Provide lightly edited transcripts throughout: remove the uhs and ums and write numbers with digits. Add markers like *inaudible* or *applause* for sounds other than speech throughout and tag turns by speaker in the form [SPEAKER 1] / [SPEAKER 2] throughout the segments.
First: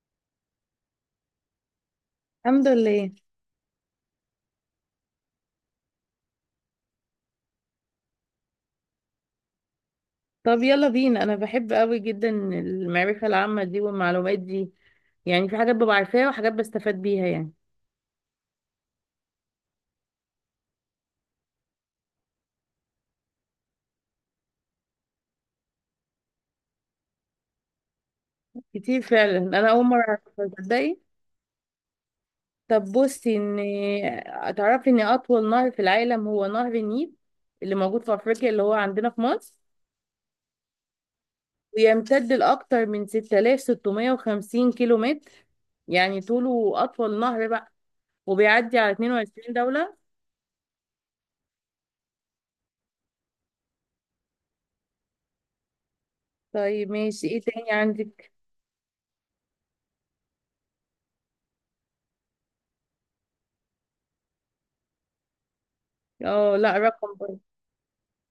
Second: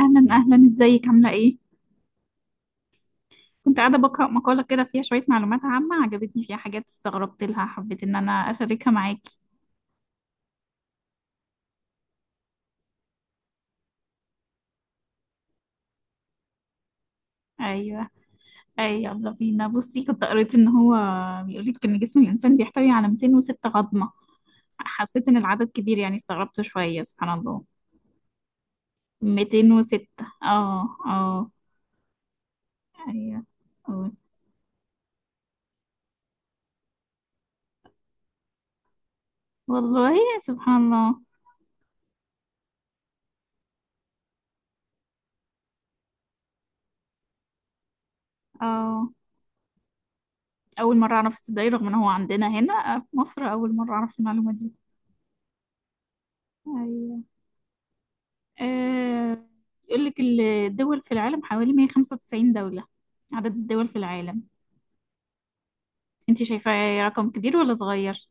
[SPEAKER 1] أهلا أهلا، إزيك؟ عاملة إيه؟
[SPEAKER 2] الحمد لله.
[SPEAKER 1] كنت قاعدة بقرأ مقالة كده، فيها شوية معلومات عامة. عجبتني، فيها حاجات استغربت لها، حبيت إن أنا أشاركها معاكي.
[SPEAKER 2] طب يلا بينا، انا بحب قوي جدا المعرفة العامة دي والمعلومات دي. يعني في حاجات ببقى عارفاها وحاجات بستفاد بيها يعني.
[SPEAKER 1] أيوه، أيوه، يلا بينا. بصي، كنت قريت إن هو بيقولك إن جسم الإنسان بيحتوي على 206 عظمة. حسيت إن العدد كبير، يعني استغربت شوية. سبحان الله.
[SPEAKER 2] كتير فعلا، انا اول مرة
[SPEAKER 1] 206.
[SPEAKER 2] اعرف،
[SPEAKER 1] آه،
[SPEAKER 2] تصدقي.
[SPEAKER 1] آه.
[SPEAKER 2] طب بصي،
[SPEAKER 1] أيوه، أوه.
[SPEAKER 2] ان تعرفي ان اطول نهر في العالم هو نهر النيل اللي موجود في افريقيا اللي هو عندنا في مصر،
[SPEAKER 1] والله سبحان الله.
[SPEAKER 2] ويمتد لاكثر من 6650 كيلو متر، يعني طوله اطول نهر بقى، وبيعدي على
[SPEAKER 1] آه.
[SPEAKER 2] 22 دولة.
[SPEAKER 1] أول مرة أعرف، تصدقي؟ رغم إن هو عندنا هنا، في مصر، أول مرة أعرف المعلومة دي.
[SPEAKER 2] طيب
[SPEAKER 1] أيوه.
[SPEAKER 2] ماشي، ايه تاني عندك؟
[SPEAKER 1] آه، يقول لك الدول في العالم حوالي 195 دولة. عدد الدول في العالم. انت
[SPEAKER 2] اه
[SPEAKER 1] شايفة
[SPEAKER 2] لا،
[SPEAKER 1] رقم
[SPEAKER 2] رقم.
[SPEAKER 1] كبير ولا صغير؟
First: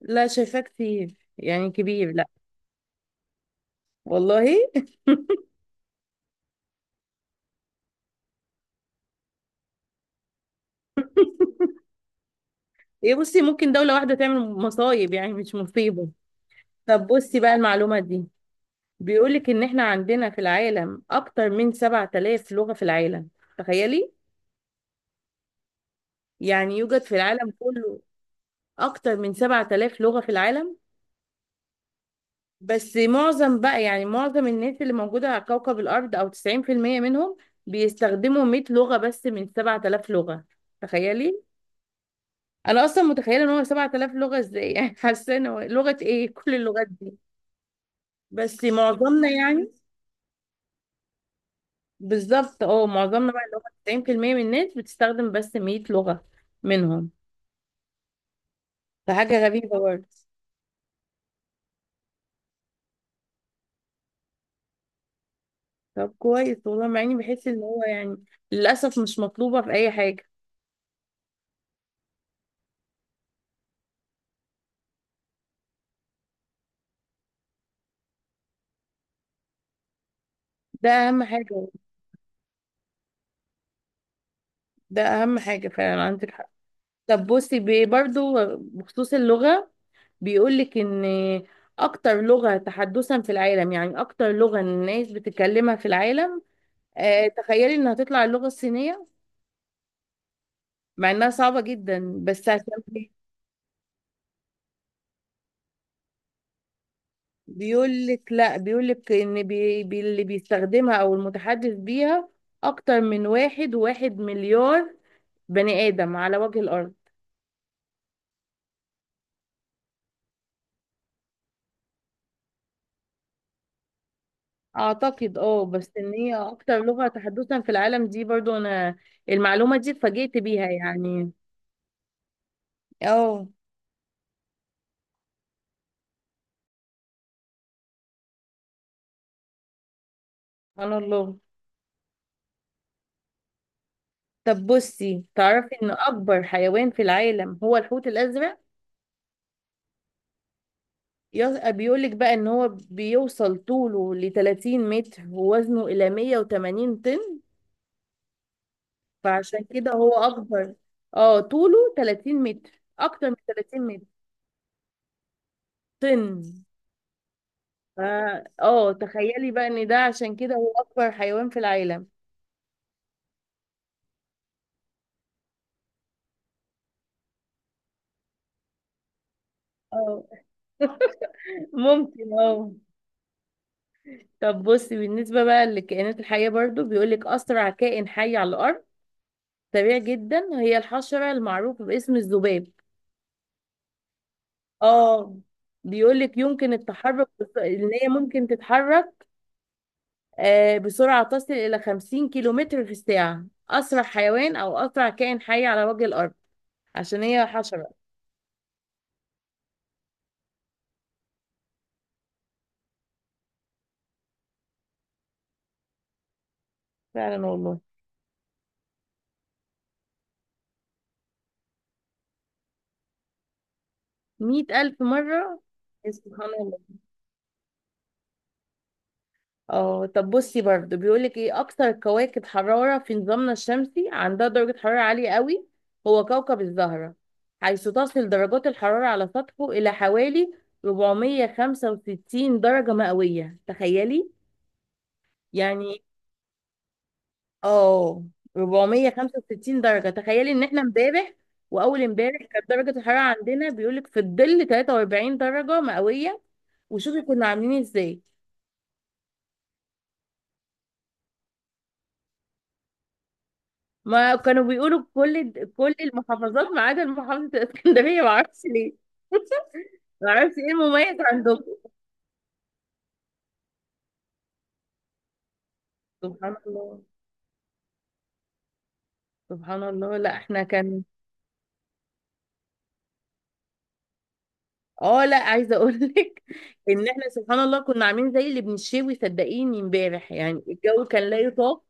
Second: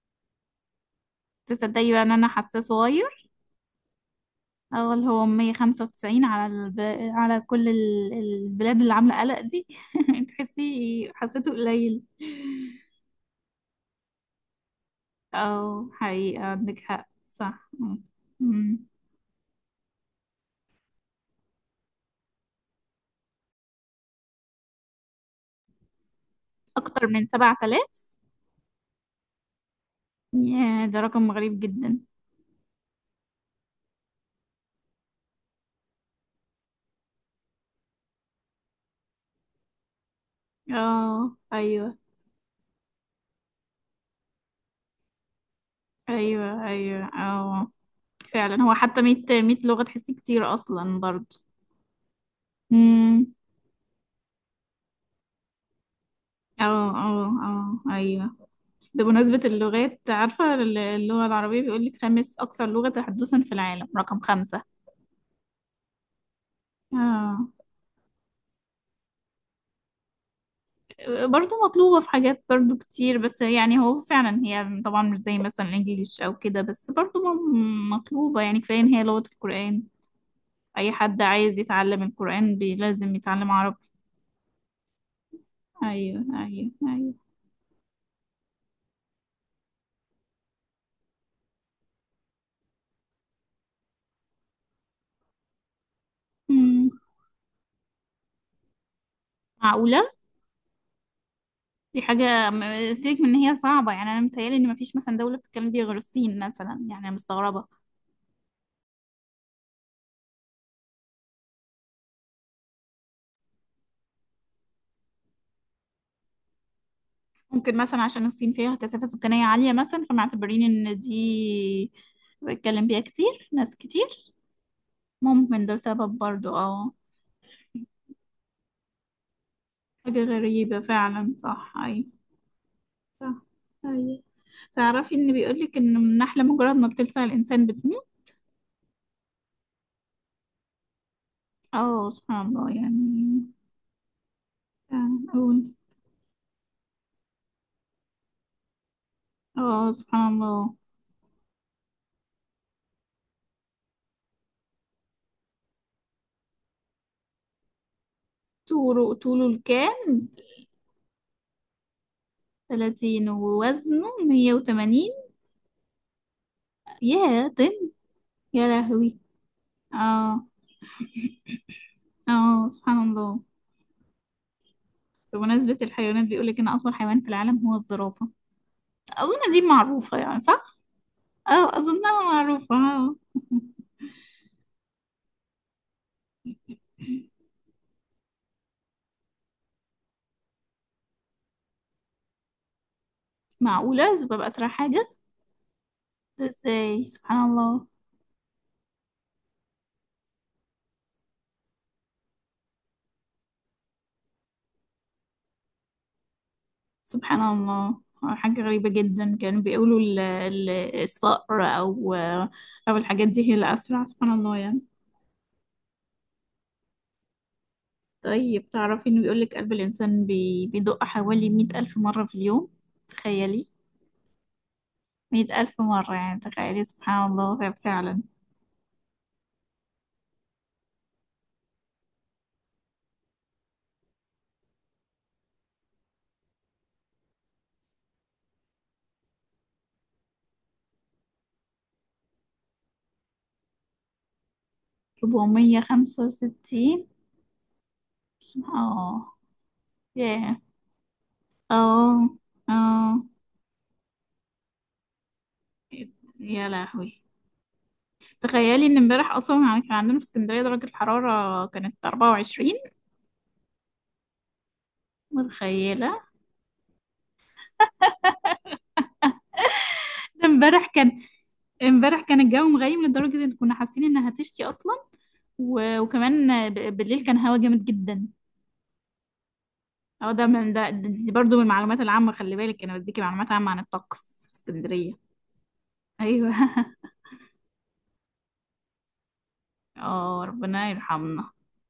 [SPEAKER 2] لا، شايفاه كتير يعني،
[SPEAKER 1] تصدقي بقى ان
[SPEAKER 2] كبير لا.
[SPEAKER 1] انا حاساه صغير.
[SPEAKER 2] والله *laughs*
[SPEAKER 1] اه، اللي هو 195 على على كل البلاد اللي عاملة قلق دي. *laughs* تحسي؟ حسيته قليل.
[SPEAKER 2] ايه بصي، ممكن دولة واحدة تعمل مصايب، يعني مش
[SPEAKER 1] اه،
[SPEAKER 2] مصيبة.
[SPEAKER 1] حقيقة عندك
[SPEAKER 2] طب
[SPEAKER 1] حق.
[SPEAKER 2] بصي بقى
[SPEAKER 1] صح.
[SPEAKER 2] المعلومة
[SPEAKER 1] مم.
[SPEAKER 2] دي،
[SPEAKER 1] مم.
[SPEAKER 2] بيقولك ان احنا عندنا في العالم اكتر من 7000 لغة في العالم، تخيلي. يعني يوجد
[SPEAKER 1] اكتر
[SPEAKER 2] في
[SPEAKER 1] من
[SPEAKER 2] العالم كله
[SPEAKER 1] 7000.
[SPEAKER 2] اكتر من 7000 لغة في العالم.
[SPEAKER 1] ياه، ده رقم غريب جدا.
[SPEAKER 2] بس معظم بقى، يعني معظم الناس اللي موجودة على كوكب الارض، او 90% منهم، بيستخدموا 100 لغة بس من 7000 لغة،
[SPEAKER 1] اه،
[SPEAKER 2] تخيلي.
[SPEAKER 1] ايوه،
[SPEAKER 2] انا اصلا متخيله ان هو 7000 لغه ازاي، يعني *laughs* حاسه إن هو لغه ايه كل
[SPEAKER 1] ايوه،
[SPEAKER 2] اللغات
[SPEAKER 1] ايوه.
[SPEAKER 2] دي.
[SPEAKER 1] اه، فعلا.
[SPEAKER 2] بس
[SPEAKER 1] هو حتى 100
[SPEAKER 2] معظمنا
[SPEAKER 1] 100
[SPEAKER 2] يعني،
[SPEAKER 1] لغة، تحسي كتير أصلا برضه.
[SPEAKER 2] بالظبط، اه معظمنا
[SPEAKER 1] امم
[SPEAKER 2] بقى اللي هو 90% من الناس بتستخدم بس 100 لغه
[SPEAKER 1] اه،
[SPEAKER 2] منهم،
[SPEAKER 1] اه، اه، ايوه. ده
[SPEAKER 2] فحاجه
[SPEAKER 1] بمناسبة
[SPEAKER 2] غريبه
[SPEAKER 1] اللغات،
[SPEAKER 2] برضه.
[SPEAKER 1] عارفة؟ اللغة العربية بيقولك خامس أكثر لغة تحدثا في العالم. رقم خمسة.
[SPEAKER 2] طب كويس والله، مع اني بحس
[SPEAKER 1] اه،
[SPEAKER 2] ان هو يعني، للاسف مش مطلوبه في اي حاجه.
[SPEAKER 1] برضه مطلوبة في حاجات برضه كتير. بس يعني هو فعلا، هي طبعا مش زي مثلا الإنجليش أو كده، بس برضه مطلوبة. يعني كفاية إن هي لغة القرآن.
[SPEAKER 2] ده
[SPEAKER 1] أي حد
[SPEAKER 2] اهم
[SPEAKER 1] عايز
[SPEAKER 2] حاجه،
[SPEAKER 1] يتعلم القرآن لازم يتعلم عربي.
[SPEAKER 2] ده اهم حاجه فعلا،
[SPEAKER 1] أيوه،
[SPEAKER 2] عندك حق.
[SPEAKER 1] أيوه، أيوه.
[SPEAKER 2] طب بصي، برضو بخصوص اللغه، بيقول لك ان اكتر لغه تحدثا في العالم، يعني اكتر لغه الناس بتتكلمها في العالم،
[SPEAKER 1] مم.
[SPEAKER 2] تخيلي انها تطلع اللغة الصينية.
[SPEAKER 1] معقولة؟
[SPEAKER 2] مع انها صعبة
[SPEAKER 1] دي
[SPEAKER 2] جدا، بس
[SPEAKER 1] حاجة.
[SPEAKER 2] عشان
[SPEAKER 1] سيبك من ان هي صعبة. يعني انا متهيألي ان مفيش مثلا دولة بتتكلم بيها غير الصين مثلا، يعني أنا مستغربة.
[SPEAKER 2] بيقول لك لا، بيقول لك ان بي بي اللي بيستخدمها او المتحدث بيها اكتر من واحد وواحد مليار بني ادم على وجه الارض.
[SPEAKER 1] ممكن مثلا عشان الصين فيها كثافة سكانية عالية مثلا، فمعتبرين ان دي بتتكلم بيها كتير، ناس كتير.
[SPEAKER 2] اعتقد اه،
[SPEAKER 1] ممكن ده
[SPEAKER 2] بس ان
[SPEAKER 1] سبب
[SPEAKER 2] هي
[SPEAKER 1] برضو.
[SPEAKER 2] اكتر
[SPEAKER 1] اه.
[SPEAKER 2] لغة تحدثا في العالم دي، برضو انا المعلومة دي
[SPEAKER 1] حاجة
[SPEAKER 2] اتفاجئت بيها
[SPEAKER 1] غريبة
[SPEAKER 2] يعني.
[SPEAKER 1] فعلا، صح. اي. صح.
[SPEAKER 2] اه
[SPEAKER 1] اي. تعرفي ان بيقولك ان النحلة مجرد ما بتلسع الانسان بتموت.
[SPEAKER 2] سبحان الله.
[SPEAKER 1] اه، سبحان الله يعني.
[SPEAKER 2] طب
[SPEAKER 1] فعلا،
[SPEAKER 2] بصي،
[SPEAKER 1] أقول.
[SPEAKER 2] تعرفي ان اكبر حيوان في العالم هو الحوت الازرق.
[SPEAKER 1] اه، سبحان الله.
[SPEAKER 2] بيقولك بقى ان هو بيوصل طوله ل 30 متر، ووزنه الى 180 طن،
[SPEAKER 1] طوله
[SPEAKER 2] فعشان كده هو
[SPEAKER 1] الكام؟
[SPEAKER 2] اكبر. اه طوله 30 متر،
[SPEAKER 1] 30،
[SPEAKER 2] اكتر من 30
[SPEAKER 1] ووزنه
[SPEAKER 2] متر،
[SPEAKER 1] 180.
[SPEAKER 2] طن.
[SPEAKER 1] ياه، طن.
[SPEAKER 2] ف-
[SPEAKER 1] يا
[SPEAKER 2] اه
[SPEAKER 1] لهوي.
[SPEAKER 2] تخيلي بقى ان ده عشان
[SPEAKER 1] اه،
[SPEAKER 2] كده هو اكبر حيوان في العالم.
[SPEAKER 1] اه، سبحان الله. بمناسبة الحيوانات، بيقولك ان اطول حيوان في العالم هو الزرافة. اظن دي معروفة
[SPEAKER 2] اه
[SPEAKER 1] يعني، صح؟
[SPEAKER 2] *laughs*
[SPEAKER 1] اه، اظنها
[SPEAKER 2] ممكن اه.
[SPEAKER 1] معروفة، اه.
[SPEAKER 2] طب بصي، بالنسبة بقى للكائنات الحية برضو، بيقولك
[SPEAKER 1] *laughs*
[SPEAKER 2] أسرع كائن حي على الأرض، سريع جدا، هي الحشرة المعروفة باسم الذباب.
[SPEAKER 1] معقولة ببقى اسرع حاجة؟
[SPEAKER 2] اه بيقول لك
[SPEAKER 1] ده
[SPEAKER 2] يمكن
[SPEAKER 1] ازاي؟
[SPEAKER 2] التحرك،
[SPEAKER 1] سبحان الله.
[SPEAKER 2] ان هي ممكن تتحرك بسرعه تصل الى 50 كيلومتر في الساعه، اسرع حيوان او اسرع كائن حي على وجه الارض عشان
[SPEAKER 1] سبحان
[SPEAKER 2] هي حشره.
[SPEAKER 1] الله. حاجة غريبة جدا. كانوا بيقولوا الصقر او الحاجات دي هي الاسرع. سبحان الله يعني.
[SPEAKER 2] فعلا والله.
[SPEAKER 1] طيب تعرفي إنه بيقولك قلب الإنسان بيدق حوالي 100,000 مرة في اليوم؟ تخيلي.
[SPEAKER 2] 100000
[SPEAKER 1] مية
[SPEAKER 2] مره،
[SPEAKER 1] ألف مرة، يعني
[SPEAKER 2] سبحان الله.
[SPEAKER 1] تخيلي سبحان الله. فعلا.
[SPEAKER 2] اه طب بصي برضه، بيقولك ايه اكثر كواكب حرارة في نظامنا الشمسي عندها درجة حرارة عالية قوي؟ هو كوكب الزهرة، حيث تصل درجات الحرارة على سطحه الى حوالي 465 درجة مئوية، تخيلي
[SPEAKER 1] ربعمية
[SPEAKER 2] يعني.
[SPEAKER 1] خمسة وستين
[SPEAKER 2] اه
[SPEAKER 1] سبحان الله.
[SPEAKER 2] 465 درجة، تخيلي
[SPEAKER 1] ياه.
[SPEAKER 2] ان احنا امبارح واول
[SPEAKER 1] اه،
[SPEAKER 2] امبارح كانت
[SPEAKER 1] اه.
[SPEAKER 2] درجة الحرارة عندنا، بيقولك في الظل 43 درجة مئوية.
[SPEAKER 1] يا لهوي.
[SPEAKER 2] وشوفي كنا عاملين إيه ازاي.
[SPEAKER 1] تخيلي إن امبارح أصلا يعني كان عندنا في اسكندرية درجة الحرارة كانت 24.
[SPEAKER 2] ما كانوا بيقولوا كل
[SPEAKER 1] متخيلة.
[SPEAKER 2] المحافظات ما عدا محافظة الإسكندرية، ما اعرفش ليه. *laughs* ما
[SPEAKER 1] ده
[SPEAKER 2] اعرفش ايه
[SPEAKER 1] امبارح
[SPEAKER 2] المميز
[SPEAKER 1] كان
[SPEAKER 2] عندكم.
[SPEAKER 1] امبارح كان الجو مغيم لدرجة ان كنا حاسين انها هتشتي اصلا.
[SPEAKER 2] سبحان
[SPEAKER 1] وكمان
[SPEAKER 2] الله.
[SPEAKER 1] بالليل كان هوا جامد جدا.
[SPEAKER 2] سبحان الله،
[SPEAKER 1] اه،
[SPEAKER 2] لا
[SPEAKER 1] ده
[SPEAKER 2] احنا
[SPEAKER 1] من ده
[SPEAKER 2] كان،
[SPEAKER 1] ده- دي برضو من المعلومات العامة. خلي بالك انا بديكي معلومات عامة عن الطقس في اسكندرية.
[SPEAKER 2] اه لا عايزة اقول لك
[SPEAKER 1] ايوه
[SPEAKER 2] *laughs* ان
[SPEAKER 1] *laughs*
[SPEAKER 2] احنا سبحان الله كنا عاملين زي اللي بنشوي، صدقيني امبارح
[SPEAKER 1] اه،
[SPEAKER 2] يعني
[SPEAKER 1] ربنا
[SPEAKER 2] الجو كان لا
[SPEAKER 1] يرحمنا.
[SPEAKER 2] يطاق.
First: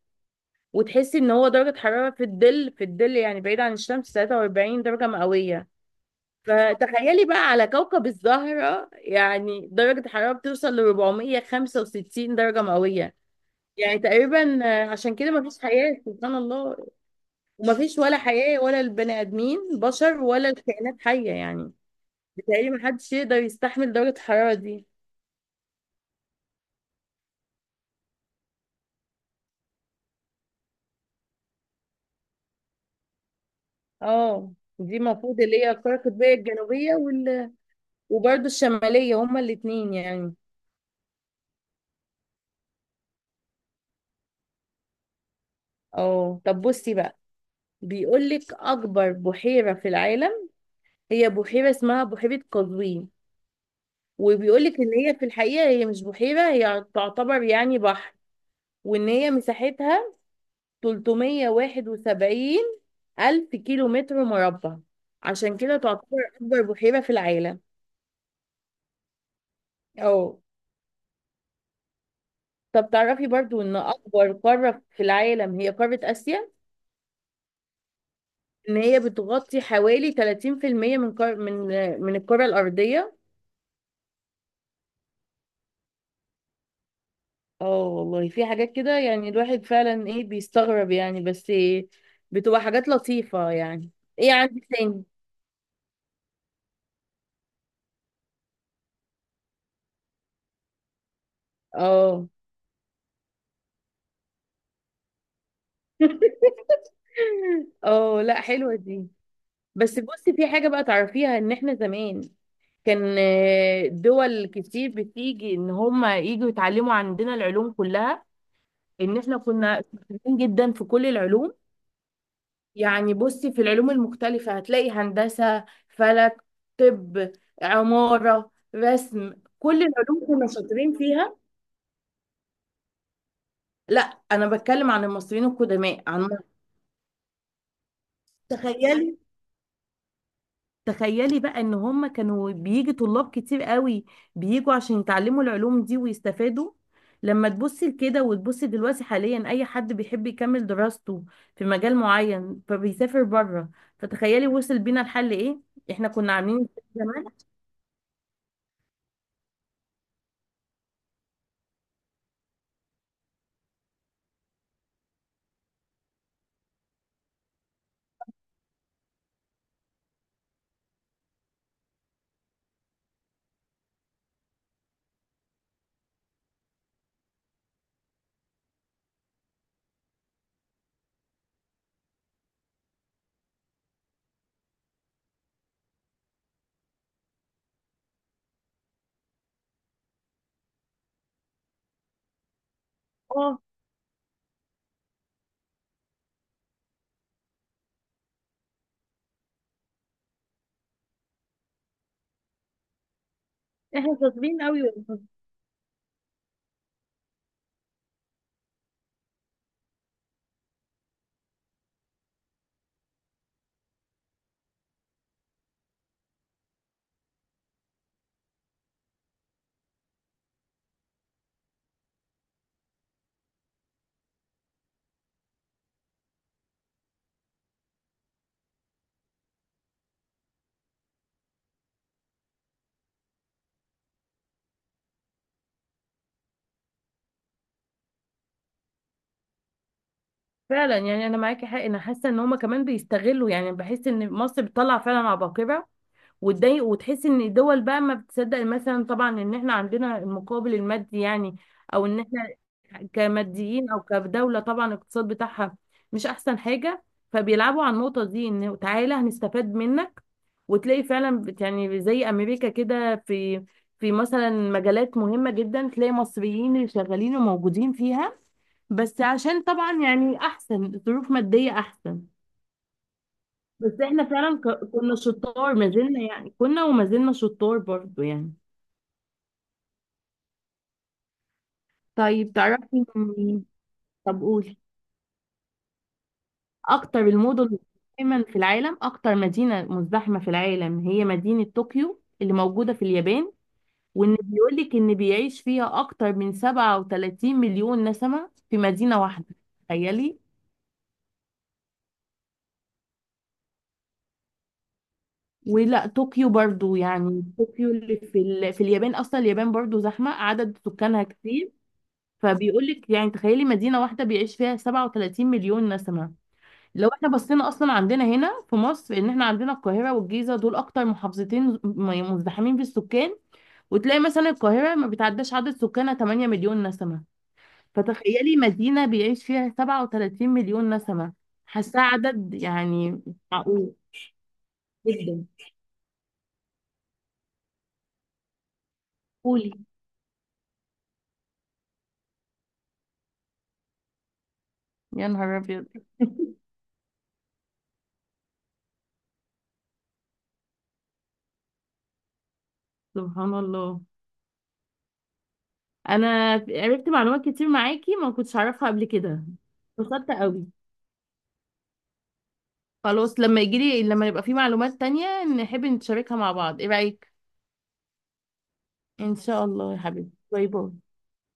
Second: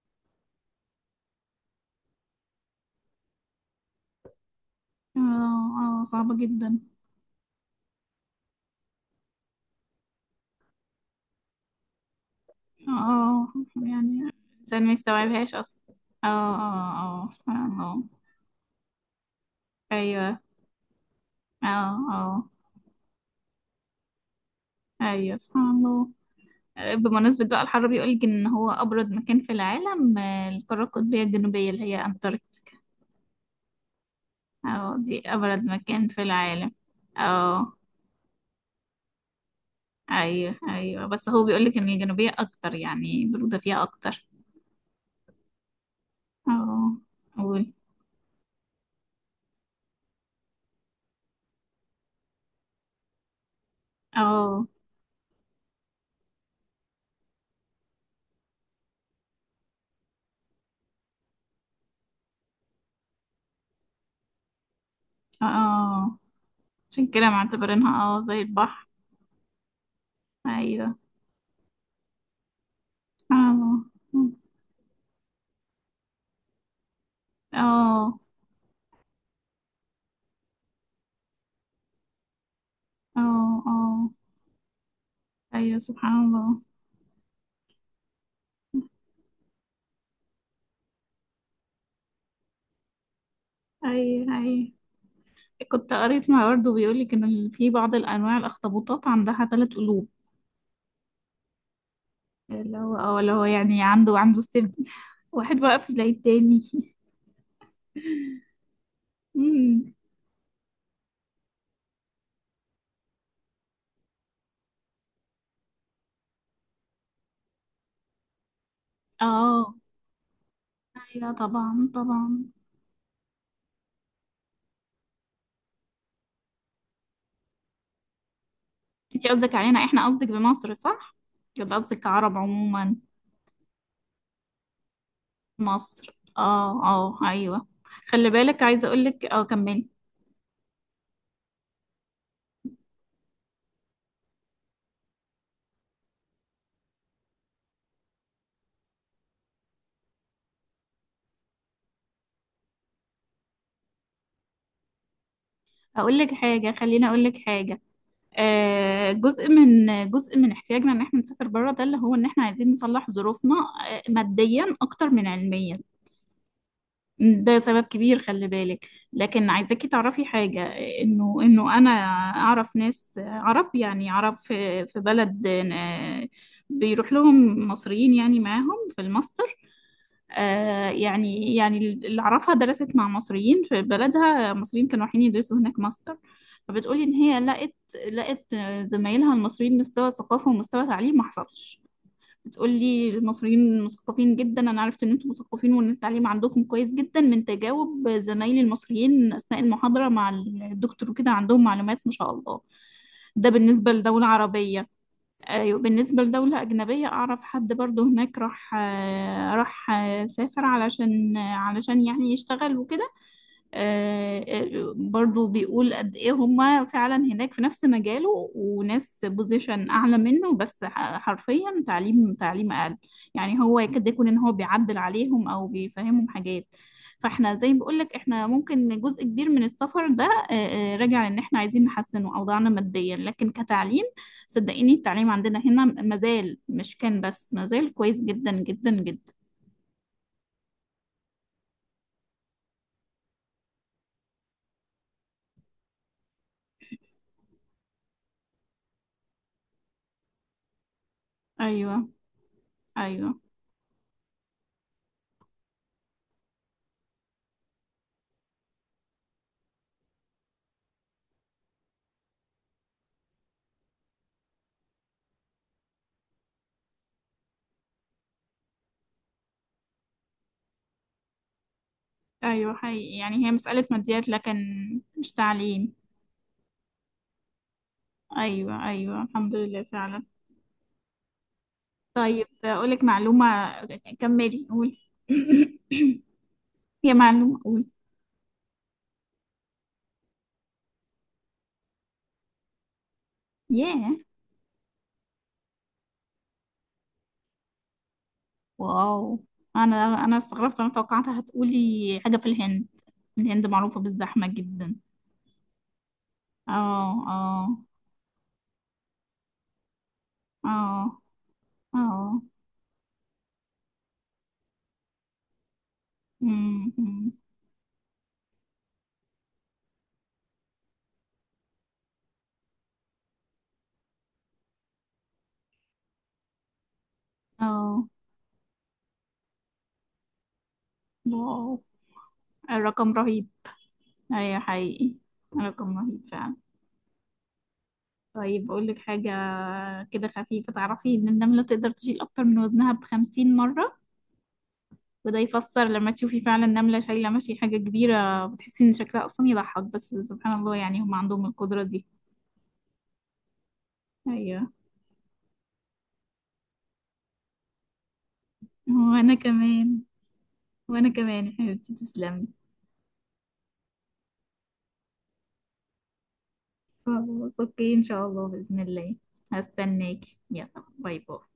[SPEAKER 2] وتحسي ان هو درجة حرارة في الظل، في الظل يعني بعيد عن الشمس، 43 درجة مئوية.
[SPEAKER 1] اه، اه، صعبة جدا.
[SPEAKER 2] فتخيلي بقى على كوكب الزهرة يعني درجة حرارة بتوصل ل 465 درجة مئوية،
[SPEAKER 1] اه،
[SPEAKER 2] يعني
[SPEAKER 1] يعني
[SPEAKER 2] تقريبا
[SPEAKER 1] الانسان ما
[SPEAKER 2] عشان كده
[SPEAKER 1] يستوعبهاش
[SPEAKER 2] مفيش
[SPEAKER 1] اصلا.
[SPEAKER 2] حياة
[SPEAKER 1] اه،
[SPEAKER 2] سبحان الله.
[SPEAKER 1] اه، اه، سبحان
[SPEAKER 2] ومفيش
[SPEAKER 1] الله.
[SPEAKER 2] ولا حياة، ولا البني آدمين بشر،
[SPEAKER 1] ايوه،
[SPEAKER 2] ولا الكائنات حية يعني.
[SPEAKER 1] اه، اه،
[SPEAKER 2] بتهيألي محدش يقدر يستحمل درجة الحرارة دي.
[SPEAKER 1] ايوه، سبحان الله. بمناسبة بقى الحر، بيقول لك ان هو ابرد مكان في العالم القارة القطبية الجنوبية اللي هي انتاركتيكا.
[SPEAKER 2] اه
[SPEAKER 1] اه،
[SPEAKER 2] دي
[SPEAKER 1] دي
[SPEAKER 2] المفروض اللي
[SPEAKER 1] ابرد
[SPEAKER 2] هي القارة
[SPEAKER 1] مكان في
[SPEAKER 2] القطبية
[SPEAKER 1] العالم.
[SPEAKER 2] الجنوبية
[SPEAKER 1] اه،
[SPEAKER 2] وبرضه الشمالية، هما الاتنين يعني.
[SPEAKER 1] ايوه، ايوه. بس هو بيقول لك ان الجنوبيه اكتر، يعني البروده فيها اكتر.
[SPEAKER 2] اه طب بصي
[SPEAKER 1] اه.
[SPEAKER 2] بقى،
[SPEAKER 1] قول.
[SPEAKER 2] بيقولك أكبر بحيرة في العالم هي بحيرة اسمها بحيرة قزوين،
[SPEAKER 1] اه،
[SPEAKER 2] وبيقولك إن هي في الحقيقة هي مش بحيرة، هي تعتبر يعني بحر. وإن هي مساحتها 371 ألف كيلو متر مربع،
[SPEAKER 1] اه،
[SPEAKER 2] عشان كده تعتبر
[SPEAKER 1] آه.
[SPEAKER 2] أكبر بحيرة
[SPEAKER 1] عشان
[SPEAKER 2] في
[SPEAKER 1] كده
[SPEAKER 2] العالم.
[SPEAKER 1] معتبرينها زي البحر.
[SPEAKER 2] أو
[SPEAKER 1] ايوه،
[SPEAKER 2] طب تعرفي
[SPEAKER 1] اه،
[SPEAKER 2] برضو، إن أكبر قارة في العالم هي قارة آسيا،
[SPEAKER 1] اه،
[SPEAKER 2] إن هي بتغطي حوالي 30% من قار... من من الكرة الأرضية.
[SPEAKER 1] اه، اه، ايوه، سبحان الله.
[SPEAKER 2] اه والله في حاجات كده يعني الواحد فعلا إيه بيستغرب يعني، بس إيه بتبقى حاجات لطيفة يعني. إيه
[SPEAKER 1] ايوه،
[SPEAKER 2] عندك
[SPEAKER 1] ايوه.
[SPEAKER 2] تاني؟
[SPEAKER 1] كنت قريت، مع برضه بيقول لك ان في بعض الانواع الاخطبوطات عندها ثلاث قلوب.
[SPEAKER 2] اه
[SPEAKER 1] اللي هو يعني عنده سن، *laughs* واحد واقف زي التاني.
[SPEAKER 2] *laughs* اه لا، حلوة دي.
[SPEAKER 1] أمم.
[SPEAKER 2] بس بصي في حاجة بقى تعرفيها، ان احنا زمان كان دول كتير بتيجي، ان هم يجوا يتعلموا عندنا العلوم كلها، ان
[SPEAKER 1] *laughs*
[SPEAKER 2] احنا
[SPEAKER 1] اه،
[SPEAKER 2] كنا شاطرين جدا في كل
[SPEAKER 1] ايوه،
[SPEAKER 2] العلوم.
[SPEAKER 1] طبعا، طبعا.
[SPEAKER 2] يعني بصي في العلوم المختلفة هتلاقي هندسة، فلك، طب، عمارة،
[SPEAKER 1] انت
[SPEAKER 2] رسم،
[SPEAKER 1] قصدك
[SPEAKER 2] كل
[SPEAKER 1] علينا احنا،
[SPEAKER 2] العلوم
[SPEAKER 1] قصدك
[SPEAKER 2] كنا
[SPEAKER 1] بمصر،
[SPEAKER 2] شاطرين
[SPEAKER 1] صح؟
[SPEAKER 2] فيها.
[SPEAKER 1] يبقى قصدك عرب عموما.
[SPEAKER 2] لا، انا بتكلم عن المصريين القدماء،
[SPEAKER 1] مصر،
[SPEAKER 2] عن مصر.
[SPEAKER 1] اه، اه، ايوه. خلي بالك عايزه اقول
[SPEAKER 2] تخيلي
[SPEAKER 1] لك، كملي.
[SPEAKER 2] تخيلي بقى ان هم كانوا بيجي طلاب كتير قوي، بيجوا عشان يتعلموا العلوم دي ويستفادوا. لما تبصي لكده وتبصي دلوقتي، حاليا اي حد بيحب يكمل دراسته في مجال معين فبيسافر بره. فتخيلي وصل بينا الحل ايه، احنا
[SPEAKER 1] اقول
[SPEAKER 2] كنا
[SPEAKER 1] لك
[SPEAKER 2] عاملين إزاي
[SPEAKER 1] حاجه خليني اقول
[SPEAKER 2] زمان.
[SPEAKER 1] لك حاجه. جزء من احتياجنا ان احنا نسافر بره، ده اللي هو ان احنا عايزين نصلح ظروفنا ماديا اكتر من علميا. ده سبب كبير، خلي بالك. لكن عايزاكي تعرفي حاجة: انه انه انا اعرف ناس عرب، يعني عرب في بلد، بيروح لهم مصريين يعني معاهم في الماستر. يعني اللي اعرفها درست مع مصريين في بلدها. مصريين كانوا رايحين يدرسوا هناك ماستر. فبتقولي ان هي لقت زمايلها المصريين مستوى ثقافة ومستوى تعليم ما حصلش. تقول لي
[SPEAKER 2] اه
[SPEAKER 1] المصريين مثقفين جدا. انا عرفت ان انتم مثقفين وان التعليم عندكم كويس جدا من تجاوب زمايلي المصريين اثناء المحاضره مع الدكتور وكده. عندهم معلومات ما شاء الله. ده بالنسبه
[SPEAKER 2] احنا
[SPEAKER 1] لدوله
[SPEAKER 2] شاطرين قوي
[SPEAKER 1] عربيه.
[SPEAKER 2] والله.
[SPEAKER 1] ايوه. بالنسبه لدوله اجنبيه، اعرف حد برضو هناك راح آه، راح آه، سافر، علشان يعني يشتغل وكده. آه، برضو بيقول قد ايه هما فعلا هناك في نفس مجاله، وناس بوزيشن اعلى منه، بس حرفيا تعليم اقل. يعني هو يكاد يكون ان هو بيعدل عليهم او بيفهمهم حاجات. فاحنا زي ما بقولك، احنا ممكن جزء كبير من السفر ده راجع لان احنا عايزين نحسن اوضاعنا ماديا، لكن كتعليم صدقيني التعليم عندنا هنا مازال. مش كان بس، مازال كويس جدا جدا جدا.
[SPEAKER 2] فعلا، يعني انا معاكي حق، انا حاسه ان هم كمان بيستغلوا، يعني بحس ان مصر بتطلع فعلا عباقرة، وتضايق وتحس ان الدول بقى ما بتصدق مثلا. طبعا ان احنا عندنا المقابل المادي يعني، او
[SPEAKER 1] ايوه،
[SPEAKER 2] ان احنا
[SPEAKER 1] ايوه،
[SPEAKER 2] كماديين، او كدولة طبعا الاقتصاد بتاعها مش احسن حاجة. فبيلعبوا على النقطة دي، ان تعالى هنستفاد منك. وتلاقي فعلا يعني زي امريكا كده، في مثلا مجالات مهمة جدا، تلاقي مصريين اللي شغالين وموجودين فيها، بس عشان طبعا يعني احسن ظروف مادية احسن.
[SPEAKER 1] ايوه، حقيقي. يعني هي مسألة
[SPEAKER 2] بس احنا
[SPEAKER 1] ماديات، لكن
[SPEAKER 2] فعلا كنا
[SPEAKER 1] مش
[SPEAKER 2] شطار، ما
[SPEAKER 1] تعليم.
[SPEAKER 2] زلنا يعني، كنا وما زلنا شطار برضو يعني.
[SPEAKER 1] ايوه، ايوه، الحمد لله فعلا. طيب
[SPEAKER 2] طيب
[SPEAKER 1] اقولك
[SPEAKER 2] تعرفي،
[SPEAKER 1] معلومة.
[SPEAKER 2] طب
[SPEAKER 1] كملي
[SPEAKER 2] قولي،
[SPEAKER 1] قول. *coughs* هي
[SPEAKER 2] اكتر
[SPEAKER 1] معلومة،
[SPEAKER 2] المدن
[SPEAKER 1] قول.
[SPEAKER 2] مزدحما في العالم، اكتر مدينة مزدحمة في العالم هي مدينة طوكيو اللي موجودة في اليابان.
[SPEAKER 1] ياه.
[SPEAKER 2] وان بيقولك ان بيعيش فيها اكتر من 37 مليون نسمة في مدينة
[SPEAKER 1] واو.
[SPEAKER 2] واحدة،
[SPEAKER 1] انا
[SPEAKER 2] تخيلي.
[SPEAKER 1] انا استغربت. انا توقعتها هتقولي حاجة في الهند. الهند معروفة بالزحمة جدا.
[SPEAKER 2] ولا طوكيو برضو،
[SPEAKER 1] اه، اه،
[SPEAKER 2] يعني طوكيو اللي في اليابان، اصلا اليابان برضو زحمة، عدد
[SPEAKER 1] اه،
[SPEAKER 2] سكانها كتير.
[SPEAKER 1] اه.
[SPEAKER 2] فبيقول لك يعني تخيلي مدينة واحدة بيعيش فيها 37 مليون نسمة.
[SPEAKER 1] أمم،
[SPEAKER 2] لو احنا
[SPEAKER 1] أمم.
[SPEAKER 2] بصينا اصلا عندنا هنا في مصر، ان احنا عندنا القاهرة والجيزة، دول اكتر محافظتين مزدحمين بالسكان، وتلاقي مثلا القاهرة ما بتعداش عدد سكانها 8 مليون نسمة.
[SPEAKER 1] اه،
[SPEAKER 2] فتخيلي مدينة بيعيش فيها 37 مليون نسمة،
[SPEAKER 1] واو.
[SPEAKER 2] حاساه عدد
[SPEAKER 1] الرقم
[SPEAKER 2] يعني.
[SPEAKER 1] رهيب.
[SPEAKER 2] معقول
[SPEAKER 1] ايوه حقيقي.
[SPEAKER 2] جدا.
[SPEAKER 1] الرقم رهيب فعلا. طيب أقول لك حاجة
[SPEAKER 2] قولي،
[SPEAKER 1] كده خفيفة. تعرفي إن النملة تقدر تشيل أكتر من وزنها بخمسين مرة؟
[SPEAKER 2] يا
[SPEAKER 1] وده
[SPEAKER 2] نهار
[SPEAKER 1] يفسر
[SPEAKER 2] ابيض
[SPEAKER 1] لما تشوفي
[SPEAKER 2] *laughs*
[SPEAKER 1] فعلا نملة شايلة ماشي حاجة كبيرة، بتحسي إن شكلها أصلا يضحك، بس سبحان الله، يعني هم عندهم القدرة دي.
[SPEAKER 2] سبحان الله.
[SPEAKER 1] أيوه.
[SPEAKER 2] انا عرفت معلومات كتير معاكي ما كنتش اعرفها قبل
[SPEAKER 1] وأنا
[SPEAKER 2] كده،
[SPEAKER 1] كمان.
[SPEAKER 2] اتبسطت قوي.
[SPEAKER 1] وأنا كمان يا حبيبتي، تسلمي.
[SPEAKER 2] خلاص، لما يجيلي، لما يبقى في معلومات تانية، نحب نتشاركها مع بعض، ايه رأيك؟
[SPEAKER 1] خلاص، أوكي، إن شاء الله، بإذن الله.
[SPEAKER 2] ان شاء الله يا حبيبي،
[SPEAKER 1] هستناكي،
[SPEAKER 2] باي
[SPEAKER 1] يلا.
[SPEAKER 2] باي.
[SPEAKER 1] باي باي.